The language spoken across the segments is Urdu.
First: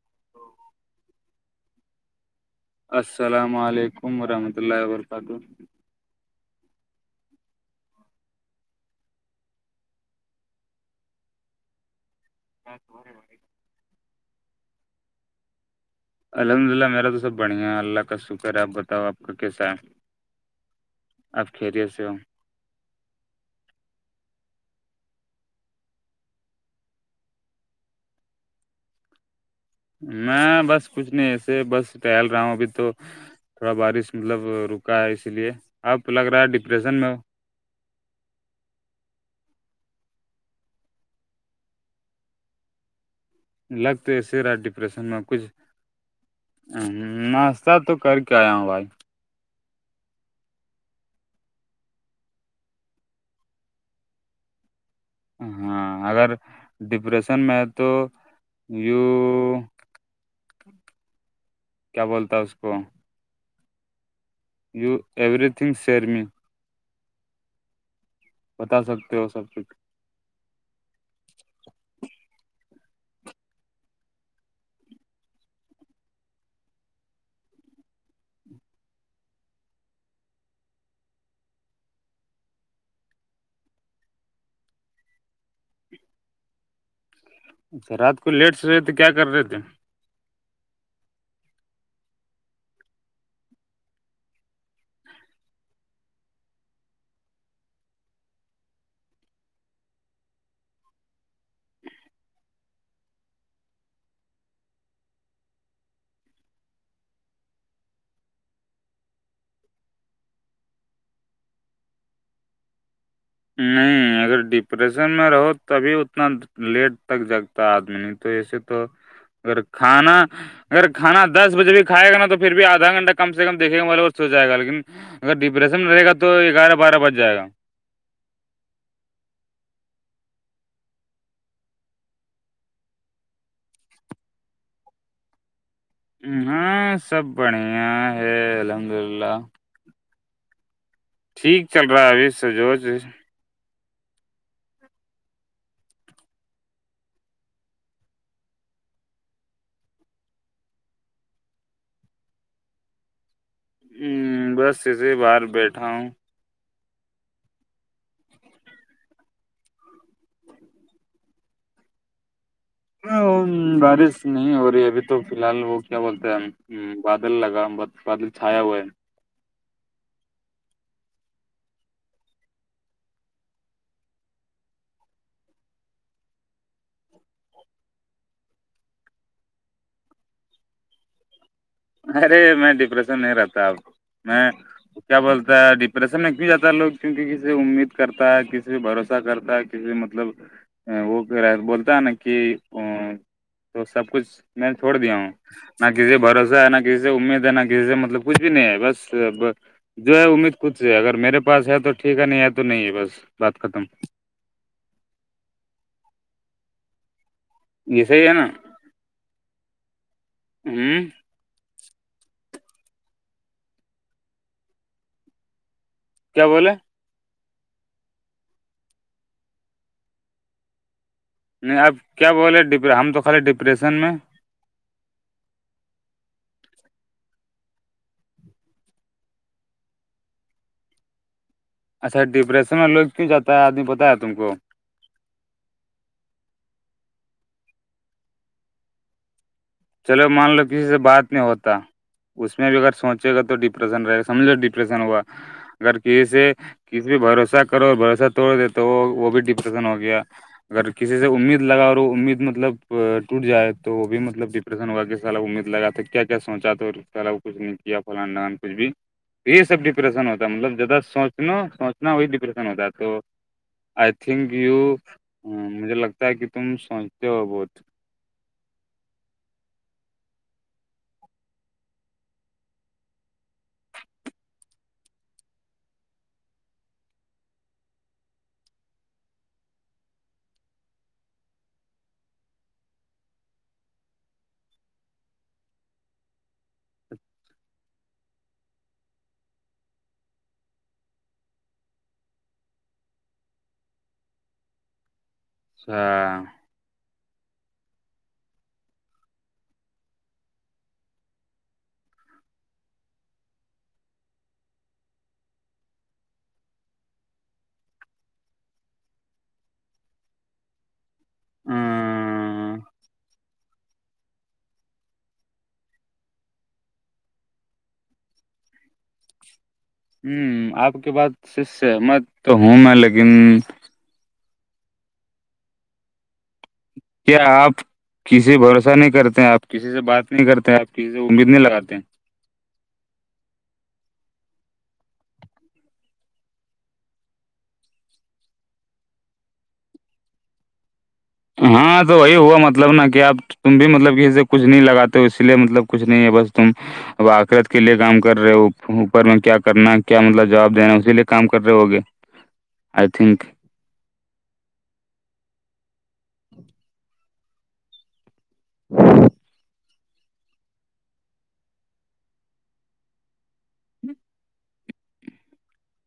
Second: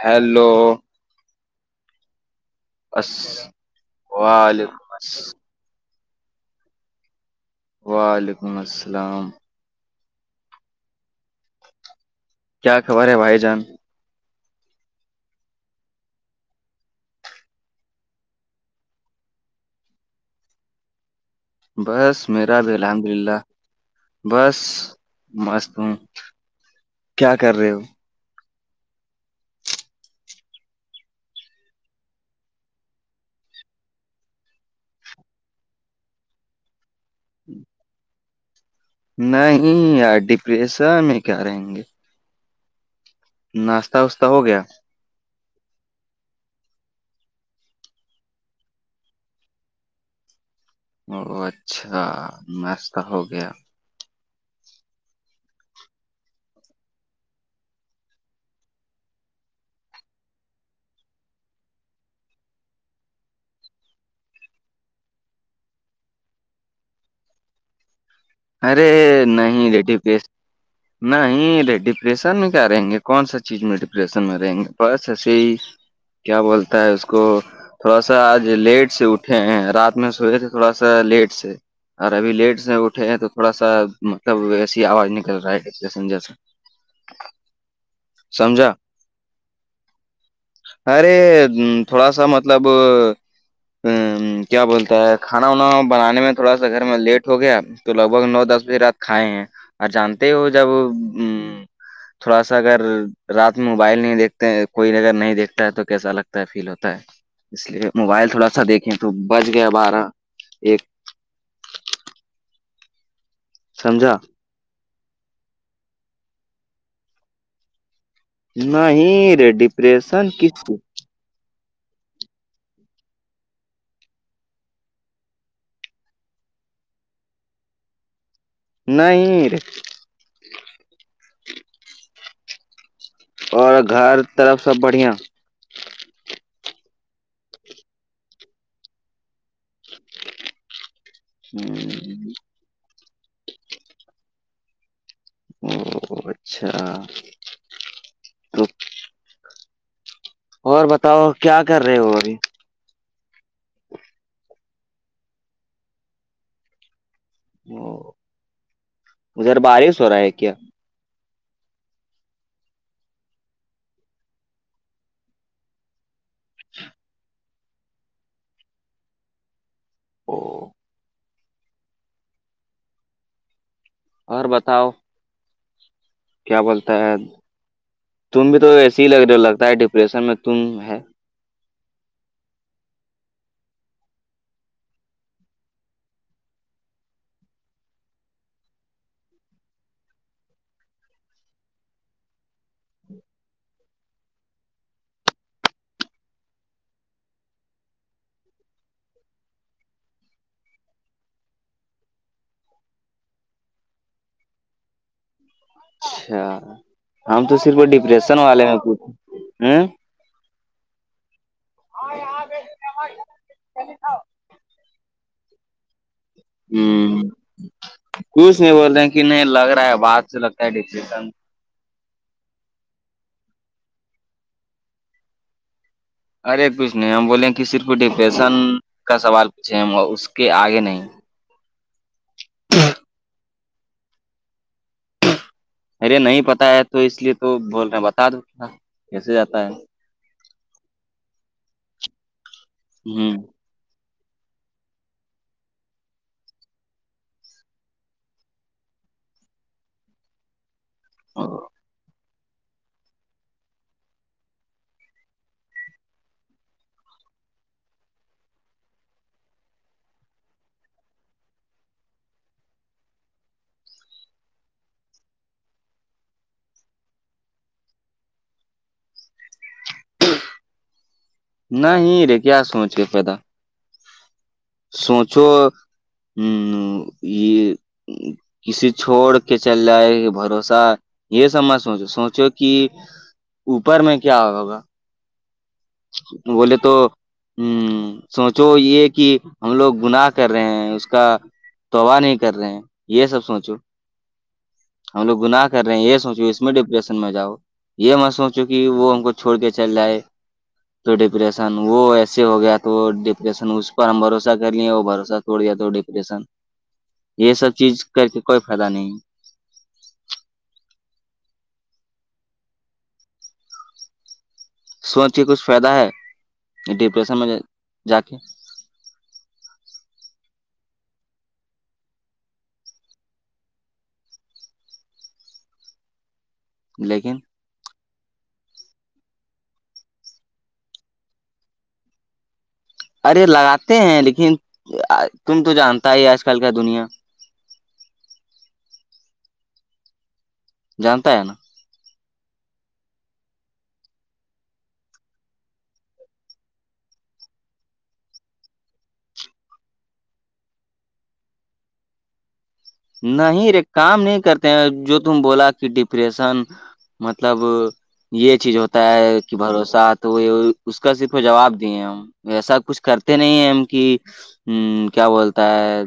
ہیلو اس السلام علیکم ورحمۃ اللہ وعلیکم الس- وبرکاتہ وعلیکم السلام کیا خبر ہے بھائی جان الحمد للہ میرا تو سب بڑھیا ہے اللہ کا شکر ہے آپ بتاؤ آپ کا کیسا ہے آپ خیریت سے ہو بس میرا بھی الحمد للہ بس مست ہوں کیا کر رہے ہو میں بس کچھ نہیں ایسے بس ٹہل رہا ہوں ابھی تو تھوڑا بارش مطلب رکا ہے اسی لیے آب لگ رہا ہے ڈپریسن میں [unintelligible] نہیں ار ڈپریشن میں کیا رہیں گے ناشتہ لگتے ہے واشتہ ہو سیرات گیا ڈپریس میں کچھ ناشہ تو کر کے آیا ہوں بھائی او اچھا نسہ ہو گیا ہاں اگر ڈپریشن میں ہے تو کیا بولتا ہے اس کو you everything share me بتا ارے سکتے ہو سب کچھ نہیں رٹھی پس نہیںرے ڈپریشن میں کیا رہیں گے کون سا چیز میں ڈپریشن میں رہیں گے بس ایسے ہی کیا بولتا ہے اس کو تھوڑا سا آج لیٹ سے اٹھے ہیں رات میں سوئے تھے تھوڑا سا لیٹ سے اور ابھی لیٹ سے اٹھے ہیں تو تھوڑا سا مطلب ویسی آواز نکل رہا ہےنیس اچھا رات کو لیٹ سے سمجھا ہوئے تو کیا کر رہے تھے ارے تھوڑا سا مطلب ہ کیا بولتا ہے کھانا وانا بنانے میں تھوڑا سا گھر میں لیٹ ہو گیا تو لگ بھگ نو دس بجے رات کھائے ہیں اور جانتے ہو جب ا تھوڑا ساگر رات میں موبائل نہیں دیکھتے ہیں کوئی اگر نہیں دیکھتا ہے تو کیسا لگتا ہے فیل ہوتا ہے اس لیے موبائل تھوڑا سا دیکھیں تو بچ گیا بارہ ایک سمجھا نہیں اگر ڈپریشن میں رہو تبھی اتنا لیٹ تک جگتا آدمی تو ایسے تو نہیں رے اگر کھانا ڈپریشن کس اگر کھا دس بجے بھی کھائے گا تو پھر بھی آدھا گھٹہ کم سے کم دیکیں گا بےھ ہو جائےا لیکن اگر ڈپریشن میں رہے گا تو گیارہ بارہ بج جائے گا نہیں اور گھر طرف سب بڑھیا ہاں سب بڑھیا ہے الحمد للہ ٹھیک چل رہا ہے ابھی سجوچ اچھا تو اور بتاؤ کیا کر رہے ہو ابھی بس اسے باہر بیٹھا ہوں ادھر بارش ہو رہا ہے کیا بارش نہیں ہو رہی ابھی تو فی الحال وہ کیا بولتے ہیں ہم ہاں بادل لگا بادل چھایا ہوا ہے ہاں اور بتاؤ کیا بولتا ہے تم بھی تو ایسے ہی لگتا ہے ڈپریشن میں تم ہے ارے میں ڈپریشن نہیں رہتا اب میں کیا بولتا ہے ڈپریشن میں بھی جاتا ہے لوگ کیونکہ کسی سے امید کرتا ہے کسی پ بھروسہ کرتا ہے مطلب وہ کہہ رہا بولتا ہے نا کہ تو سب کچھ میں چھوڑ دیا ہوں نہ کسی بھروسہ ہے نہ کسی سے امید ہے نا کسی سے مطلب کچھ بھی نہیں ہے بس جو ہے امید کچھ سے اگر میرے پاس ہے تو ٹھیک ہے نہیں ہے تو نہیں ہے بس بات ختم اچھا ہم تو صرف یہ صحیح ہے ڈپریشن نا والے میں پوچھے ہوں ہاں آ گ اور چ آ کیا بولے ہوں کچھ نہیں بول رہے ہیں کہ نہیں لگ رہا ہے بات سے لگتا ہے ڈریشن نہیں آپ کیا بول رہے ہیں ہم تو خالی ڈپریسن میں ارے کچھ نہیں ہم بولے کہ صرف ڈپریشن کا سوال پوچھے اس کے آگے نہیں اچھا ڈپریشن میں لوگ کیوں جاتا ہے آدمی پتا ہے تم کو ارے نہیں پتا ہے تو اس لیے تو بول رہے ہیں بتا دو کیسے جاتا ہے چلو مان لو کسی سے بات نہیں ہوتا اس میں بھی اگر سوچے ہوں گا تو رہے گ سمجھو ڈپریشن ہوا اگر کسی سے کسی بھی بھروسہ کرو اور بھروسہ توڑ دے تو وہ وہ بھی ڈپریشن ہو گیا اگر کسی سے او، امید لگا اور وہ امید مطلب ٹوٹ جائے تو وہ بھی مطلب امید لگا تھا کیا کیا سوچا تھاو کچھ نہیں کیا فلان ڈان کچھ بھی یہی سب ڈپریشن ہوتا ہے مطلب جیادہ سوچنا سوچنا وہی ڈپریشن ہوتا ہے تو آئی تھنک یو مجھے لگتا ہے کہ تم سوچتے ہو بہت نہیں رے کیا سوچ کے پیدا سوچو ہوں یہ کسی چھوڑ کے چل جائے گ بھروسہ یہ سبمج سوچو سوچو کہ اوپر میں کیا ہوگا بولے تو ہ سوچو یہ کہ ہم لوگ گناہ کر رہے ہیں اس کا توباہ نہیں کر رہے ہیں یہ سب سوچو ہم لوگ گناہ کر رہے ہیں یہ اچھا سوچو اس میں ڈپریشن میں جاؤ یہ میں سوچو کہ وہ ہم کو چھوڑ کے چل جائے تو ڈپریسن وہ ایسے ہو گیا تو وہ ڈپریسن اس پر ہم بھروسہ کر لے وہ بھروسہ تووڑ دیا تو ڈپریسن یہ سب چیز کر کے کوئی فائدہ نہیں ہ سوچ کے کچھ فائدہ ہے ڈپریشن میں جا کے ہوں آپ کے بات سہمت تو ہوں میں لیکن لیکن کیا آپ کسی سے بھروسہ نہیں کرتے ہیں آپ کسی سے بات نہیں کرتے ہیں آپ کسی سے امید نہیں لگاتے ہیں ارے لگاتے ہیں لیکن تم تو جانتا ہی آج کل کا دنیا جانتا ہے نا ہاں تو وہی ہوا مطلب نا کہ آپ تم بھی مطلب کہے کچھ نہیں لگاتے ہو اسی لیے مطلب کچھ نہیں ہے بس تم اب آخرت کے لیے کام کر رہے ہو اوپر میں کیا کرنا ہے کیا مطلب جواب دینا اسی لیے کام کر رہے ہوگے [inaudible] آئی تھنک نہیں رے کام نہیں کرتے ہیں جو تم بولا کہ ڈپریشن مطلب یہ چیز ہوتا ہے کہ بھروسہ تو یہ اس کا صرف جواب دیے ہیں ہم وسا کچھ کرتے نہیں ہم کی ہ کیا بولتا ہے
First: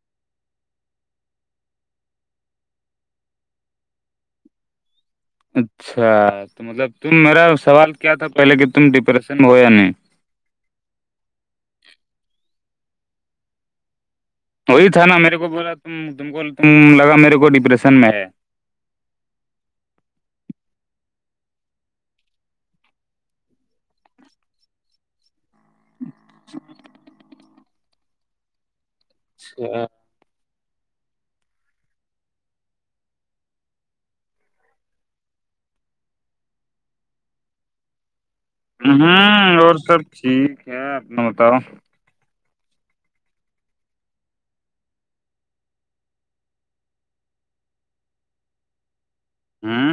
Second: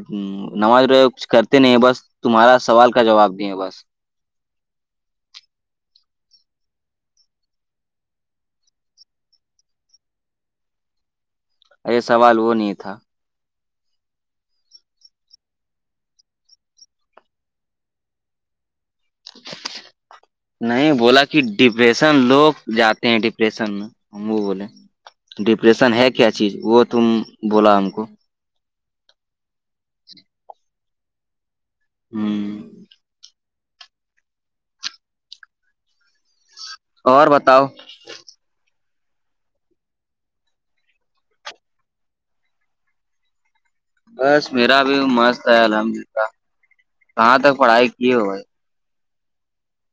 نماز روزہ کچھ کر نہیں بس تمہارا سوال کا جواب دیے ہے بس اچھا تو مطلب تم میرا سوال کیا تھا پہلے کہ تم ڈپریشن میں ہو یا نہیں ارے سوال وہ نہیں تھا وہی تھا نا میرے کو بولا تم کو تم لگا میرے کو ڈپریشن میں ہے [inaudible] نہیں بولا کہ ڈپریشن لوگ جاتے ہیں ڈپریشن میں ہم وہ بولے ڈپریشن ہے کیا چیز وہ تم بولا ہم کو اچھا ہوں اور بتاؤ ہوں اور سب ٹھیک ہے اپنا بتاؤ بس میرا بھی مست ہے الحمدللہ کہاں تک پڑھائی کیے ہوئے ہاں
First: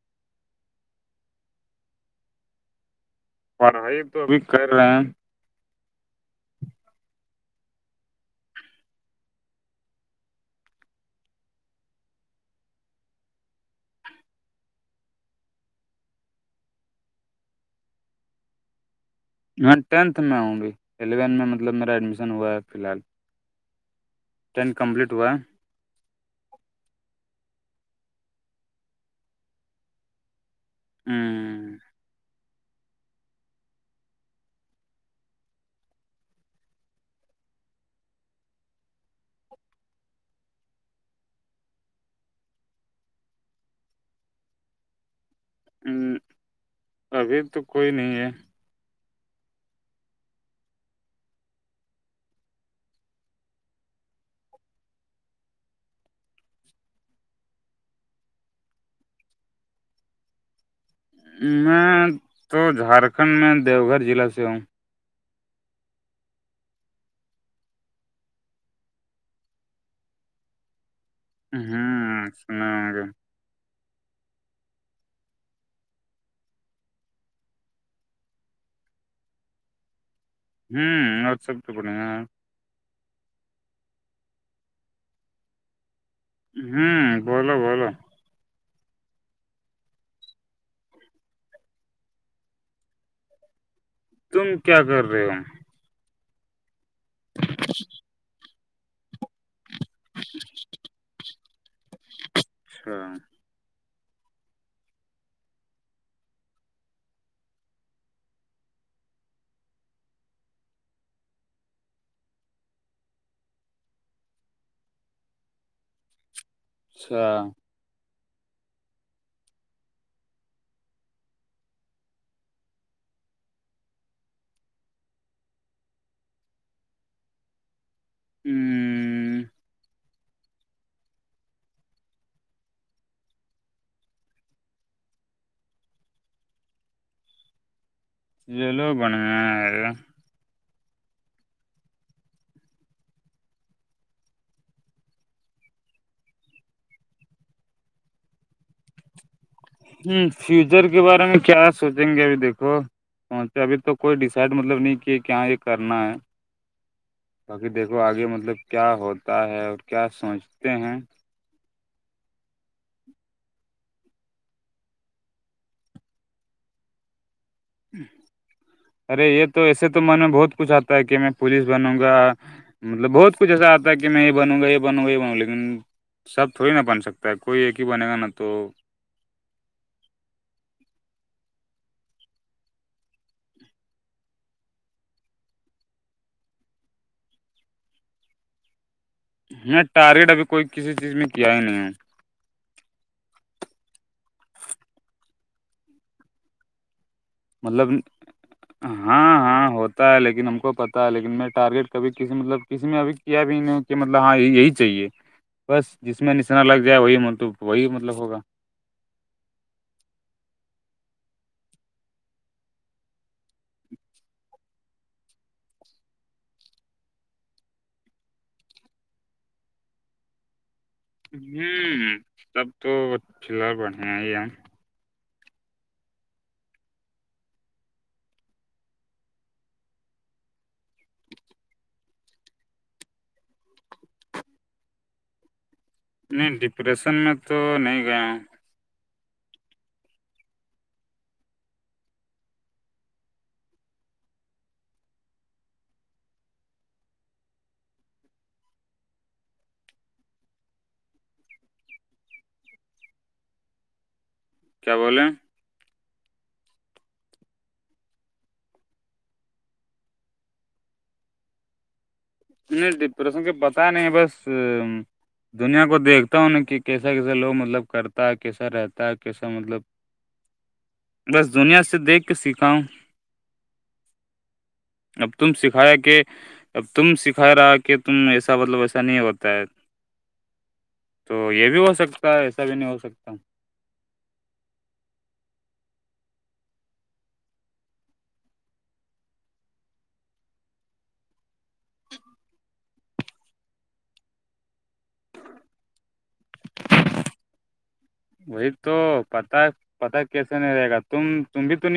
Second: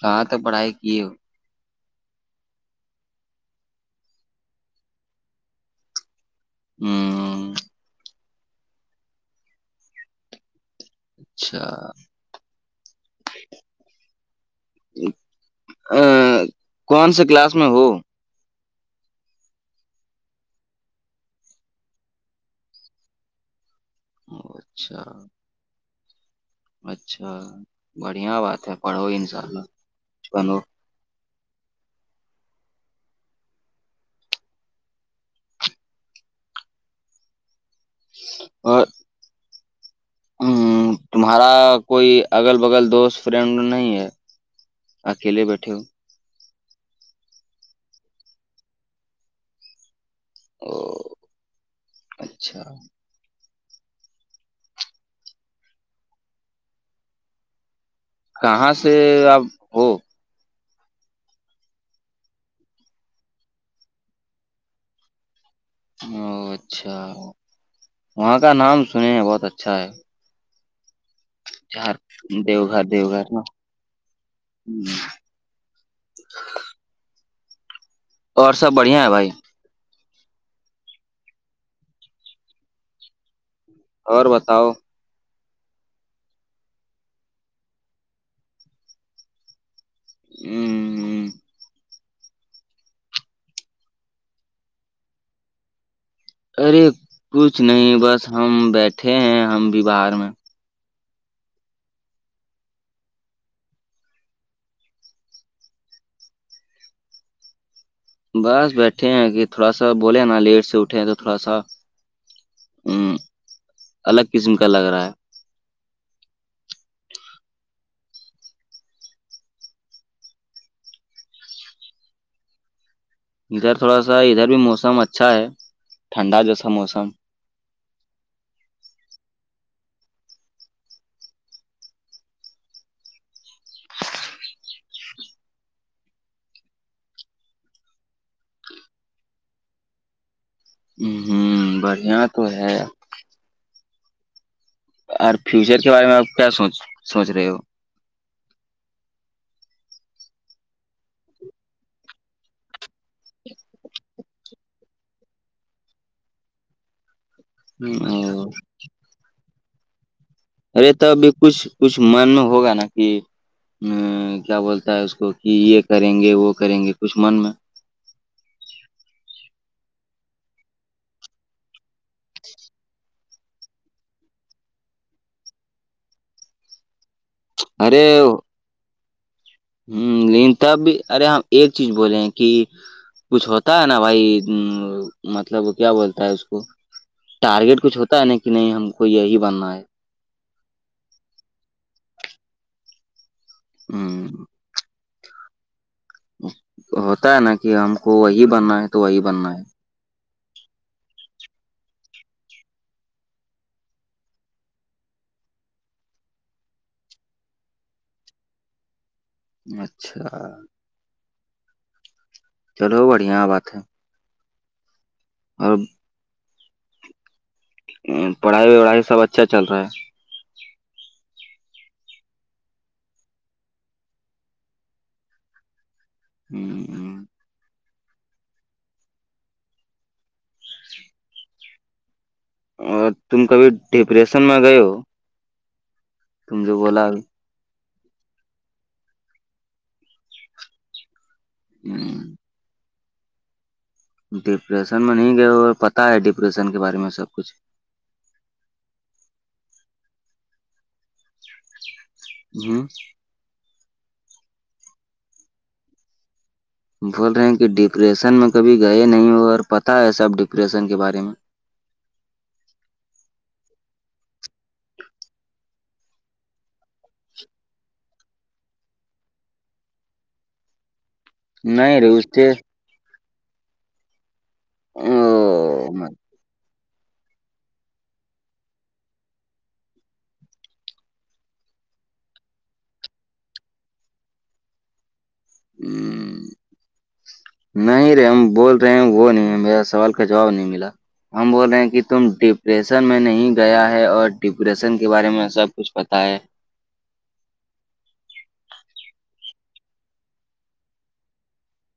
کہاں تک پڑھائی کیے ہو پڑھائی تو ابھی کر رہے ہیں ہوں اچھا ا کون سے کلاس میں ہو میں ٹینتھ میں ہؤں ابھی الیونتھ میں مطلب میرا ایڈمیشن ہوا ہے فی الحال ٹین اچھا کمپلیٹ ہوا ہے اچھا بڑھیا بات ہے پڑھوگے انشاء اللہ کچھ بنو ہ اور ہ تمہارا کوئی اگل بگل دوست فرینڈ نہیں ہے اکیلے بیٹھے ہو ابھی تو کوئی نہیں ہے او اچھا کہاں سے آپ ہو میں تو جھارکھنڈ میں دیوگھر ضلع سے ہوں او اچھا وہاں کا نام سنے ہیں بہت اچھا ہے چار ہوں دیو سنا گھر ہوں گے دیو گھر ن ہ اور سب بڑھیا ہے بھائی ہم اور سب تو بڑھیا ہے اور بتاؤ ہوں بولو بولو ہوں ہ تم کیا کر رہے ہو ارے کچھ نہیں بس ہم بیٹھے ہیں ہم بھی باہر میں [inaudible] اچھا بس بیٹھے ہیں تھوڑا سا بولے نا لیٹ سے اٹھے ہیں تو تھوڑا سا ہ الگ قسم کا لگ رہا ہے اچھا ادھر تھوڑا سا ادھر بھی موسم اچھا ہے ٹھنڈا جیسا موسم ا ل لو بنے ہ ہوں بڑھیا تو ہے اور فیوچر کے بارے میں آپ کیا سوچ سوچ رہے ہو ہوں فیوچر کے بارے میں کیا سوچیں گے ابھی دیکھو ابھی توک کوئی ڈیسائڈ مطلب نہیں کہ کیااں یہ کرنا ہے باقی دیکھو آگے ہوں، مطلب کیا ہوتا ہے اور کیا سوچ ارے تو ابھی کچھ کچھ من میں ہوگا نا کہ ا کیا بولتا ہے اس کو کہ یہ کریں گے وہ کریں گے کچھ من میں ارے یہ تو ایسے تو من میں بہت کچھ آتا ہے کہ میں پوولس بنوں گا مطلب بہت کچھ ایسا آتا کہ میں یہ بنوں گا یہ بوں گا یہ بنوںا لیکن سب تھوڑی نا بن سکتا پیکئی ایک ہی بنے گا ارے نا تو ہوں لیکن تب بھی ارے ہم ایک چیز بولولے ہیں کہ کچھ ہوتا ہے نا بھائی مطلب کیا بولتا ہے اس کو ٹارگیٹ کچھ ہوتا ہے نا کہ نہیں ہم کو یہی بننا ہے میں ٹارگیٹ ابھی کوئی کسی چیز میں کیا ہی نہیں ہے ہوں ہوتا ہے نا کہ مطلب ہم کو وہی بننا ہے تو وہی بننا ہے پتا ہے لیکن ہم کو پتا ہے لیکن میں ٹارگیٹ کبھی کسی مطلب کسی میں ابھی کیا بھی نہیں کہ مطلب ہاں یہی چاہیے بس جس میں نشرح لگ جائے وہی م وہی مطلب ہوگا اچھا چلو بڑھیا بات ہے اور پڑھائی وڑھائی سب اچھا چل رہا ہے تب تو چلر بڑھیا ہی ہے ہوں اور تم کا بھی ڈپریشن م گئے ہو نہیں تم جو بولا ڈپریشن میں تو نہیں گیا ہوں ہ ڈپریسن میں نہیں گئے اور پتاہ ہے ڈپریسن کے بارے میں سب کچھ ہوں کیا بولیں بول رہے ہیں کہ ڈپریشن میں کبھی گئے نہیں ہو اور پتاہ ہے ساب ڈپریشن کے بارے میں نہیں پرسنگ کے پتا نہیں بس دنیا کو دیکھتا ہوں نا کہ کیسا کیسے لوگ مطلب کرتا ہے کیسا رہتا ہے کیسا مطلب بس دنیا سے نہیں رے اس دیکھ کے سیکھاؤں اب تم او، سکھایا م- کہ ا تم خیرا کہ تم ایسا مطلب ایسا نہیں ہوتا ہے تو یہ بھی ہو سکتا ہے ایسا بھی نہیں ہو سکتا ہوں [inaudible] نہیں رہے ہم بول رہے ہیں وہ نہیں میرا سوال کا جواب نہیں ملا ہم بول رہے ہیں کہ تم ڈپریسن میں نہیں گیا ہے اور ڈپریسن کے بارے میں سب کچھ پتاہ ہے وہی تو پتا پتا کیسا نہیں رہے گا تم تم بھی تو نہیں